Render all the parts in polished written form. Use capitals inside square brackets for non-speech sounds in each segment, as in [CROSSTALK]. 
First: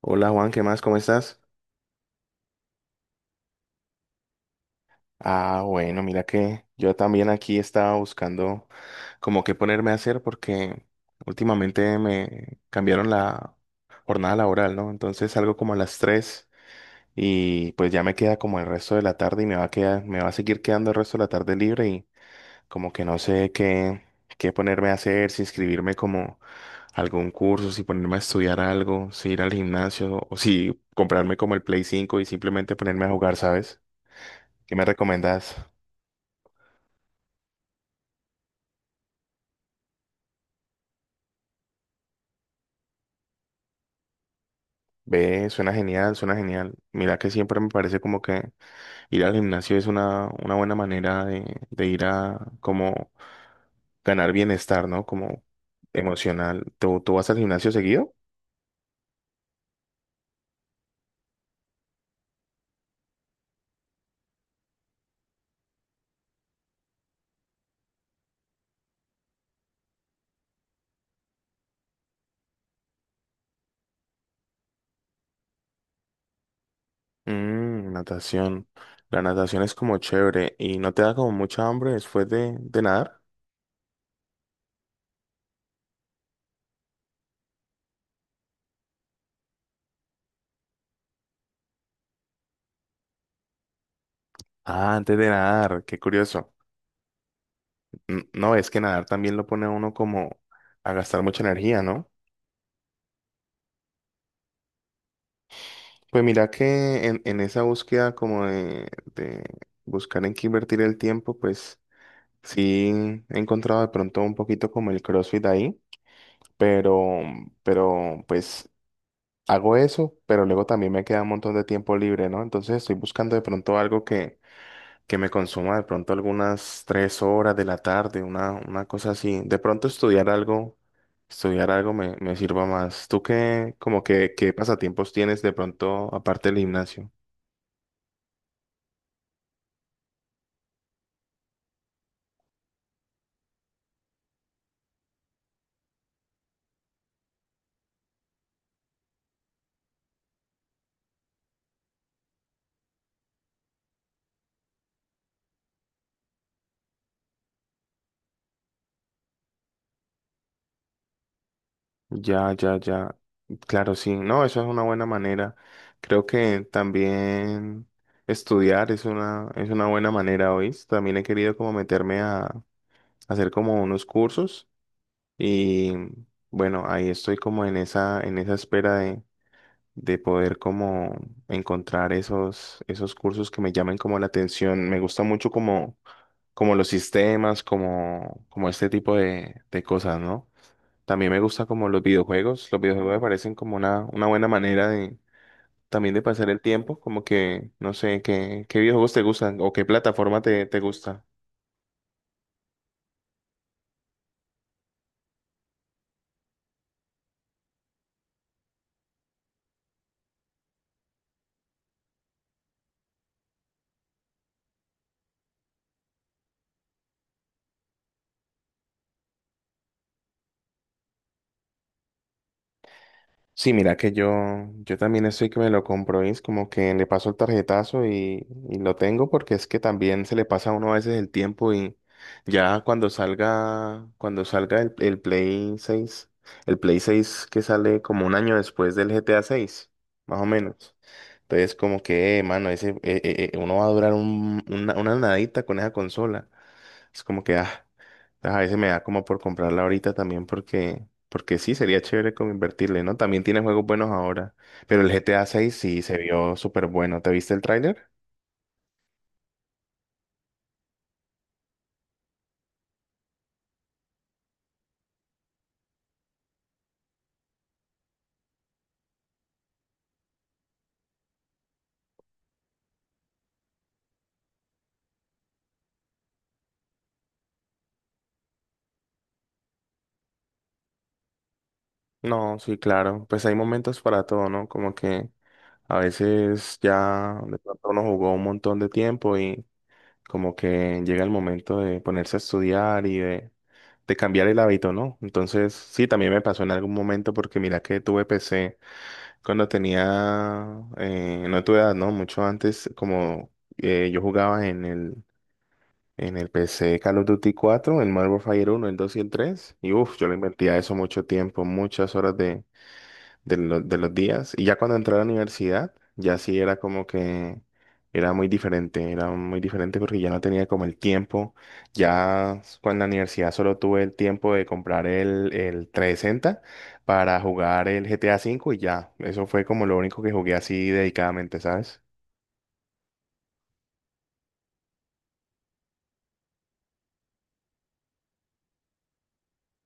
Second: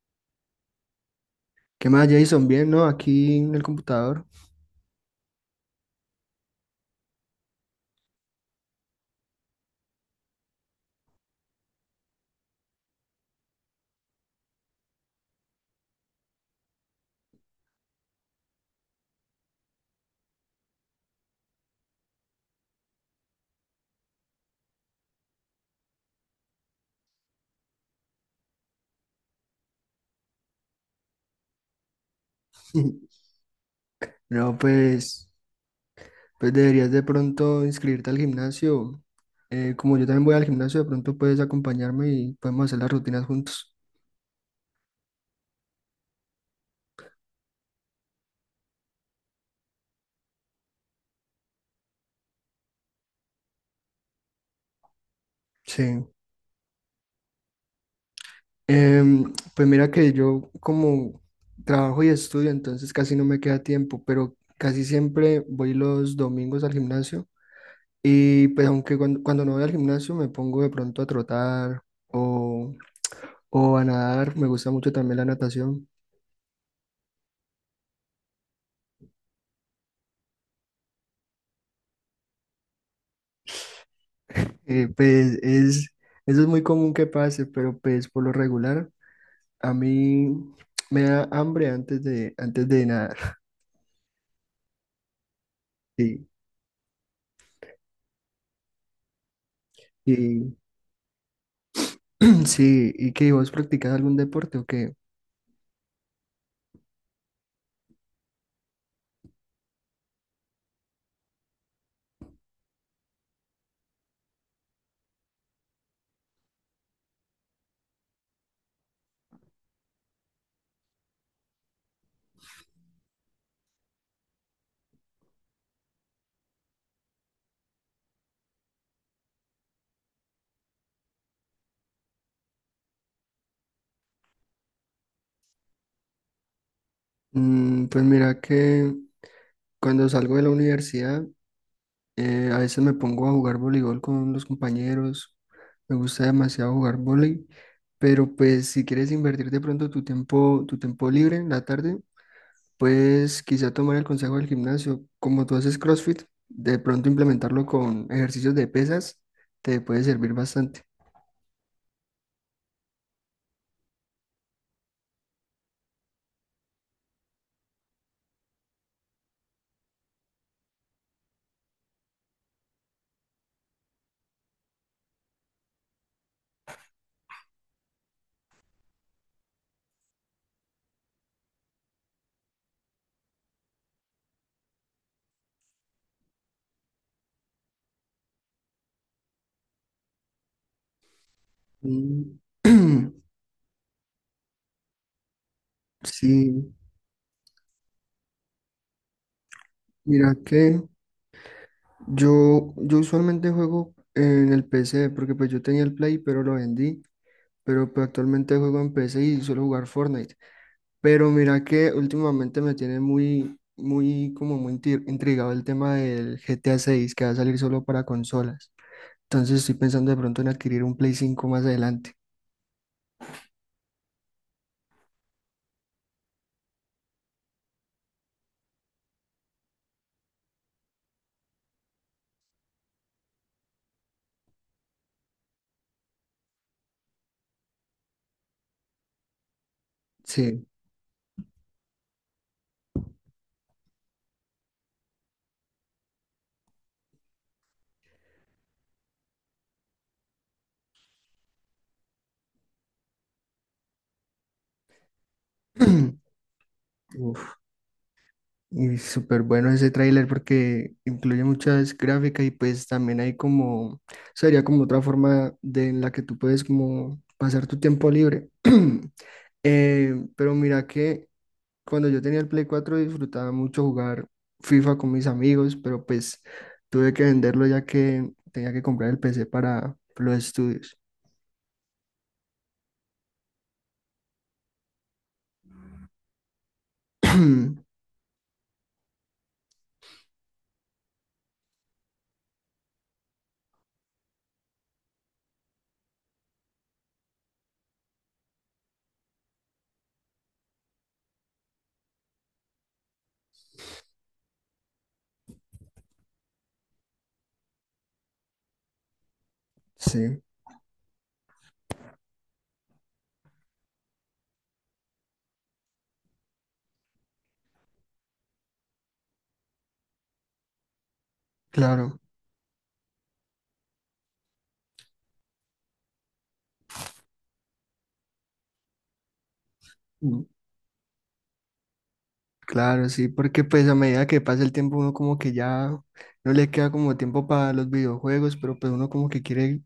Hola Juan, ¿qué más? ¿Cómo estás? ¿Qué más, Jason? Bien, ¿no? Aquí en el computador. Ah, bueno, mira que yo también aquí estaba buscando como qué ponerme a hacer porque últimamente me cambiaron la jornada laboral, ¿no? Entonces salgo como a las 3 y pues ya me queda como el resto de la tarde y me va a quedar, me va a seguir quedando el resto de la tarde libre y como que no sé qué, qué ponerme a hacer, si inscribirme como a algún curso, si ponerme a estudiar algo, si ir al gimnasio o si comprarme como el Play cinco y simplemente ponerme a [LAUGHS] jugar, ¿sabes? No, ¿Qué me pues, recomendás? pues deberías de pronto inscribirte al gimnasio. Como yo también voy al gimnasio, de pronto puedes acompañarme y podemos hacer las rutinas juntos. Ve, suena genial, suena genial. Mira que siempre me parece como que ir al gimnasio es una buena manera de ir a como ganar bienestar, ¿no? Como Sí. emocional. ¿Tú vas al gimnasio seguido? Pues mira que yo como trabajo y estudio, entonces casi no me queda tiempo, pero casi siempre voy los domingos al gimnasio. Y pues aunque cuando no voy al gimnasio me pongo de pronto a trotar o a nadar, me gusta mucho también la natación. Mm, natación. La natación es como chévere y no te da como mucha hambre después de nadar. Pues eso es muy común que pase, pero pues por lo regular a mí me da hambre antes de nadar. Ah, antes de nadar, qué Sí, curioso. No, es que nadar también lo pone a uno como y, a gastar mucha energía, ¿no? [CLEARS THROAT] sí, ¿y que vos practicas algún deporte o qué? Pues mira que en esa búsqueda como de buscar en qué invertir el tiempo, pues sí he encontrado de pronto un poquito como el CrossFit ahí, pero, pero pues hago eso, pero luego también me queda un montón de tiempo libre, ¿no? Entonces estoy buscando de pronto algo que me consuma de pronto algunas tres horas de la tarde, una cosa así. De pronto estudiar algo me sirva más. ¿Tú qué, como que, qué pasatiempos tienes de pronto aparte del gimnasio? Pues mira que cuando salgo de la universidad. A veces me pongo a jugar voleibol con los compañeros. Me gusta demasiado jugar voleibol. Pero pues si quieres invertir de pronto tu tiempo libre en la tarde, pues quizá tomar el consejo del gimnasio. Como tú haces CrossFit, de pronto implementarlo con ejercicios de pesas te puede servir bastante. Ya. Claro, sí. No, eso es una buena manera. Creo que también estudiar es una buena manera, hoy. También he querido como meterme a hacer como unos cursos y bueno, ahí estoy como en esa espera de poder como encontrar esos, esos cursos que me llamen como la atención. Me gusta mucho como, como los sistemas, como, como este tipo de cosas, ¿no? También me gusta como los Mm, videojuegos. Los videojuegos [CLEARS THROAT] me parecen como una buena manera de también de pasar el sí, tiempo. Como que, no sé, qué, qué videojuegos te gustan o qué mira plataforma te que gusta. yo usualmente juego en el PC porque pues yo tenía el Play pero lo vendí, pero pues, actualmente juego en P C y suelo jugar Fortnite. Pero mira que últimamente me tiene muy, muy, como muy intrigado el tema del GTA 6 que va a salir solo para consolas. Entonces estoy pensando de pronto en adquirir un Play 5 más adelante. Sí, mira que yo también estoy que me lo compro es como que le paso el tarjetazo y lo tengo porque es que también se le pasa a uno a veces el tiempo y ya cuando salga el Play seis, el Play seis que sale como un año después del GTA seis más o Sí. menos. Entonces, como que, mano, ese, uno va a durar una nadita con esa consola. Es como que, ah, a veces me da como por comprarla ahorita también porque, porque sí, sería chévere como invertirle, ¿no? También tiene juegos buenos ahora, pero el GTA 6 sí se [CLEARS THROAT] vio súper bueno. ¿Te viste Uf, el tráiler? y súper bueno ese tráiler porque incluye muchas gráficas y pues también hay como, sería como otra forma de en la que tú puedes como pasar tu tiempo libre. [CLEARS THROAT] Pero mira que cuando yo tenía el Play 4 disfrutaba mucho jugar FIFA con mis amigos, pero pues tuve que venderlo ya que tenía que comprar el PC para los estudios. No, sí, claro. Pues hay momentos para todo, ¿no? Como que a veces ya de pronto [CLEARS THROAT] uno jugó un montón de tiempo y como que llega el momento de ponerse a estudiar y de cambiar el hábito, ¿no? Entonces, sí, también me pasó en algún momento porque mira que tuve PC cuando tenía, no tu edad, ¿no? Mucho antes, como yo jugaba en el PC Call of Duty cuatro, el Modern Warfare uno, el 2 y el 3, y uff, yo le Sí, invertía eso mucho tiempo, muchas horas de los días. Y ya cuando entré a la universidad, ya sí era como que era muy diferente porque ya no tenía como el tiempo. claro, Cuando en la universidad solo tuve el tiempo de comprar el 360 para jugar el GTA cinco y ya, eso fue como lo único que mm, jugué así dedicadamente, ¿sabes? claro, sí, porque pues a medida que pasa el tiempo uno como que ya no le queda como tiempo para los videojuegos, pero pues uno como que quiere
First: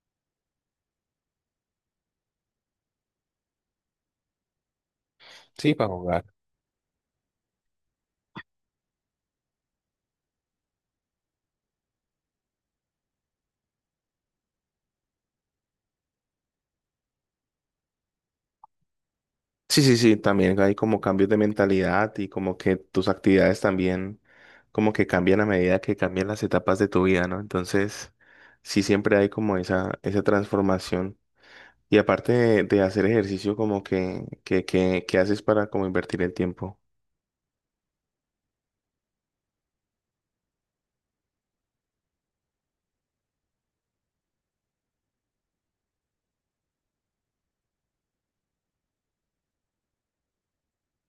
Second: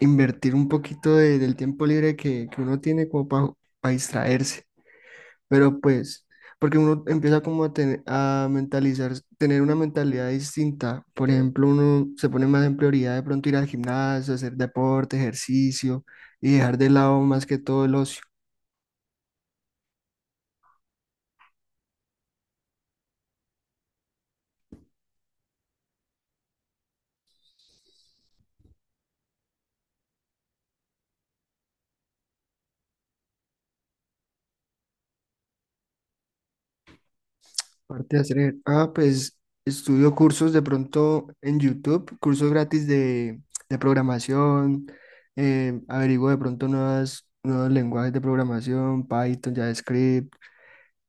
invertir un poquito del tiempo libre que uno tiene como para distraerse. Sí, Pero para jugar. pues, porque uno empieza como a mentalizar, tener una mentalidad distinta. Por ejemplo, uno se pone más en prioridad de pronto ir al gimnasio, hacer deporte, ejercicio y dejar de lado más que todo el ocio. Sí, sí, sí, también hay como cambios de mentalidad y como que tus actividades también como que cambian a medida que cambian las etapas de tu vida, ¿no? Entonces, sí siempre hay como esa transformación. Y aparte de hacer ejercicio, como que, que haces para como invertir el tiempo. Aparte de hacer, pues estudio cursos de pronto en YouTube, cursos gratis de programación, averiguo de pronto nuevos lenguajes de programación, Python, JavaScript.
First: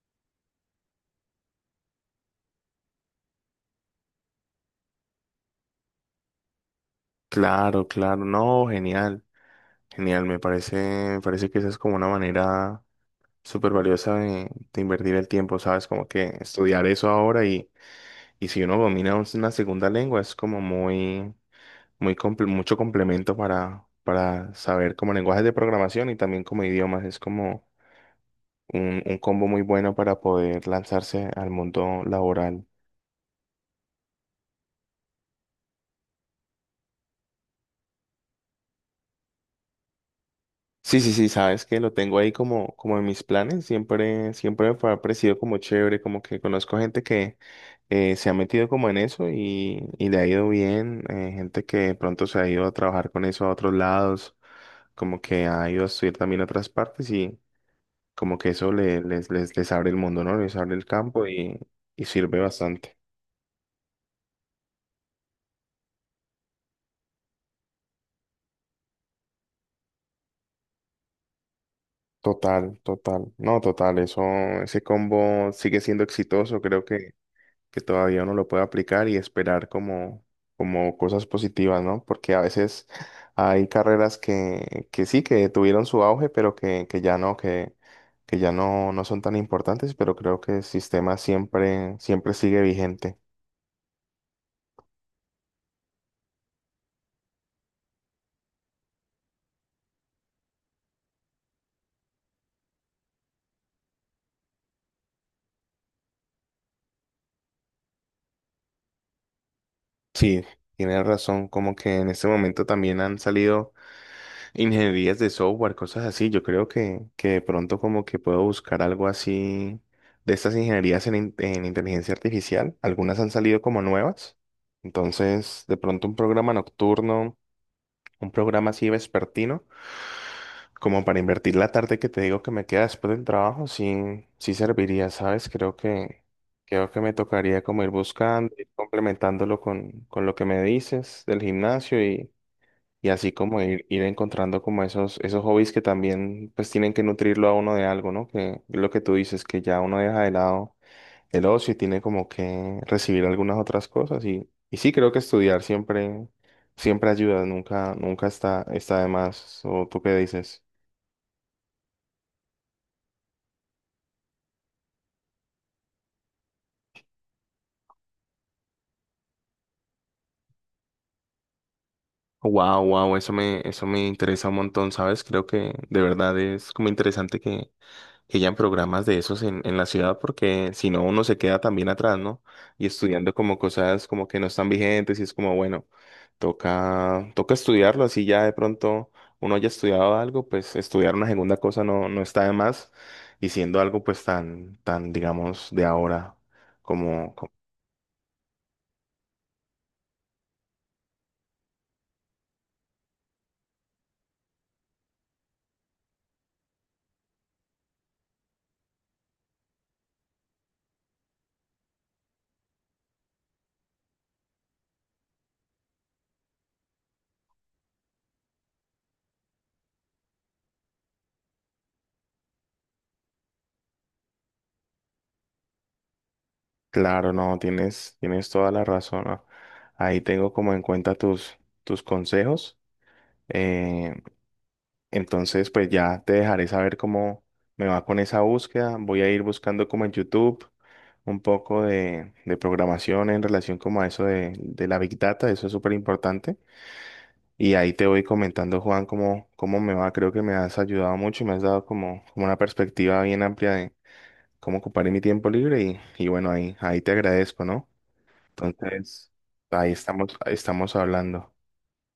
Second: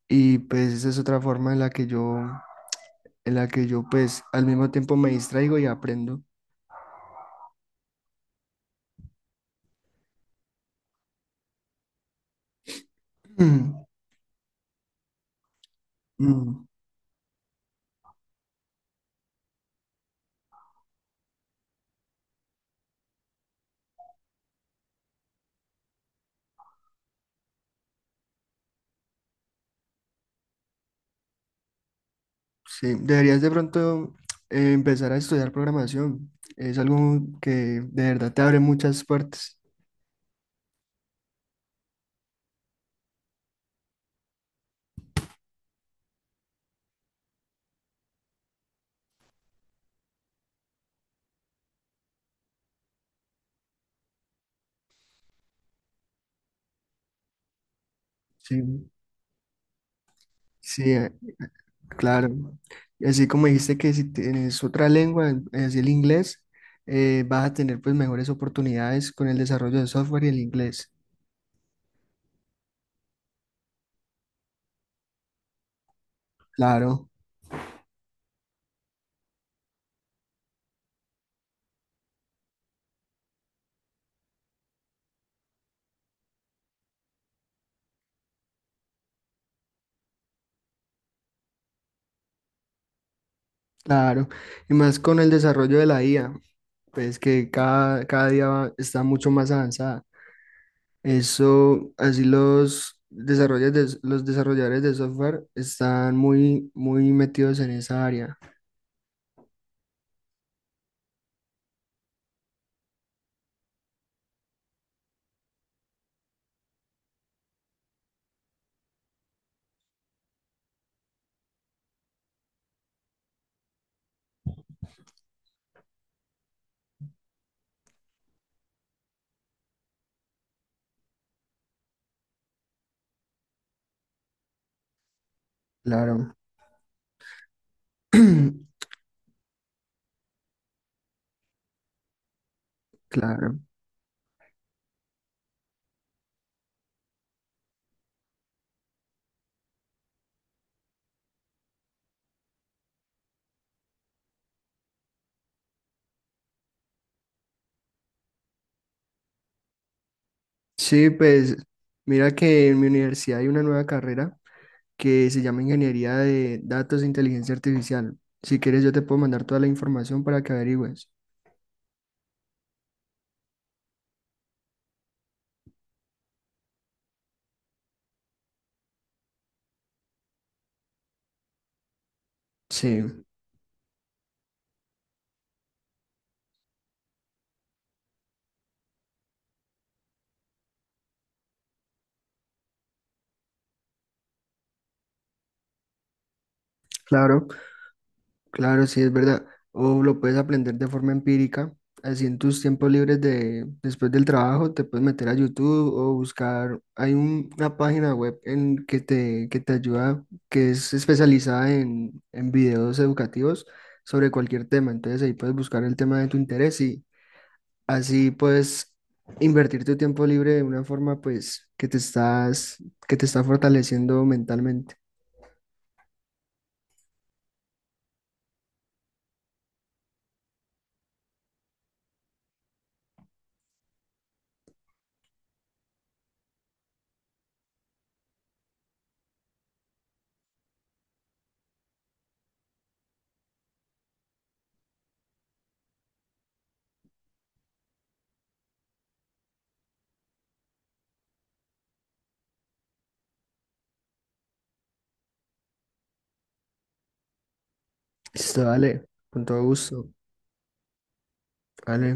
Y pues esa es otra forma en la que yo pues al mismo tiempo me distraigo y aprendo. Claro, claro, no, genial, genial, me parece que esa es como una manera súper [CLEARS THROAT] valiosa de invertir el tiempo, ¿sabes? Como Mm, que mm, estudiar eso ahora y si uno domina una segunda lengua es como muy mucho complemento para saber como lenguajes de programación y también como idiomas. Es como un combo muy bueno para poder lanzarse al mundo laboral. sí, deberías de pronto empezar a estudiar programación. Es algo que de verdad te abre muchas puertas. Sí, sí, sí, sabes que lo tengo ahí como, como en mis planes. Siempre, ha parecido como chévere, como que conozco gente que se ha metido como en eso y le ha ido bien. Eh, gente que de pronto se ha ido a trabajar con eso a otros lados, como que ha ido a estudiar también a otras partes, como que Sí, eso les abre el mundo, ¿no? Les abre el sí, campo y claro. sirve bastante. Y así como dijiste que si tienes otra lengua, es el inglés, vas a tener pues mejores oportunidades con el desarrollo de software y el inglés. Total, total. No, total, eso, ese combo sigue siendo exitoso. Creo Claro, que todavía uno lo puede aplicar y esperar como, como cosas positivas, ¿no? Porque a veces hay carreras que sí, que tuvieron su auge, pero que ya no, no son tan importantes, pero creo que el sistema siempre, siempre sigue vigente. claro. Y más con el desarrollo de la IA, pues que cada día está mucho más avanzada. Eso, así los desarrolladores de software están muy, muy metidos en esa área. Sí, tienes razón, como que en este momento también han salido ingenierías de software, cosas así. Yo creo que de pronto como que puedo buscar algo así de estas ingenierías en, en inteligencia artificial. Algunas han salido como nuevas. Entonces, de pronto un programa nocturno, un programa así vespertino, como para invertir la tarde que te digo que me queda después del trabajo, sí, sí serviría, ¿sabes? Creo Claro, creo que me tocaría como ir buscando, ir [CLEARS THROAT] complementándolo con lo que me dices del gimnasio, y así claro. como ir, ir encontrando como esos, esos hobbies que también pues tienen que nutrirlo a uno de algo, ¿no? Que lo que tú dices, que ya uno deja de lado el ocio y tiene como que recibir algunas otras cosas. Y sí, creo que estudiar siempre, siempre ayuda, nunca, está de más. ¿O tú qué dices? Sí, pues mira que en mi universidad hay una nueva carrera que se llama Ingeniería de Datos e Inteligencia Artificial. Si quieres, yo te puedo mandar toda la información para que averigües. Wow, wow, eso me interesa un montón, ¿sabes? Creo que de verdad es como interesante que hayan programas de esos en la ciudad, porque si no, uno se queda también atrás, ¿no? Y Sí, estudiando como cosas como que no están vigentes y es como, bueno, toca, toca estudiarlo, así ya de pronto uno haya estudiado algo, pues estudiar una segunda cosa no, no está de más, y siendo algo pues tan, tan, digamos, de ahora, como, claro. Claro, sí, es verdad. O lo puedes aprender de forma empírica. Así en tus tiempos libres después del trabajo, te puedes meter a YouTube o buscar. Hay una página web en que que te ayuda, que es especializada en videos educativos sobre cualquier tema. Entonces ahí puedes buscar el tema de tu interés y así puedes invertir tu tiempo libre de una forma pues que te está fortaleciendo mentalmente. claro, no, tienes, tienes toda la razón, ¿no? Ahí tengo como en cuenta tus, tus consejos. eh, Entonces, pues ya te dejaré saber cómo me va con esa búsqueda. Voy a ir buscando como en YouTube un poco de programación en relación como a eso de la Big Data. Eso es súper importante. Y ahí te voy comentando, Juan, cómo, cómo me va. Creo que me has ayudado mucho y me has dado como, como una perspectiva bien amplia de cómo ocuparé mi tiempo libre. Y bueno, ahí, ahí te agradezco, ¿no? Listo, dale, Entonces, con todo gusto. Ahí estamos hablando. Vale.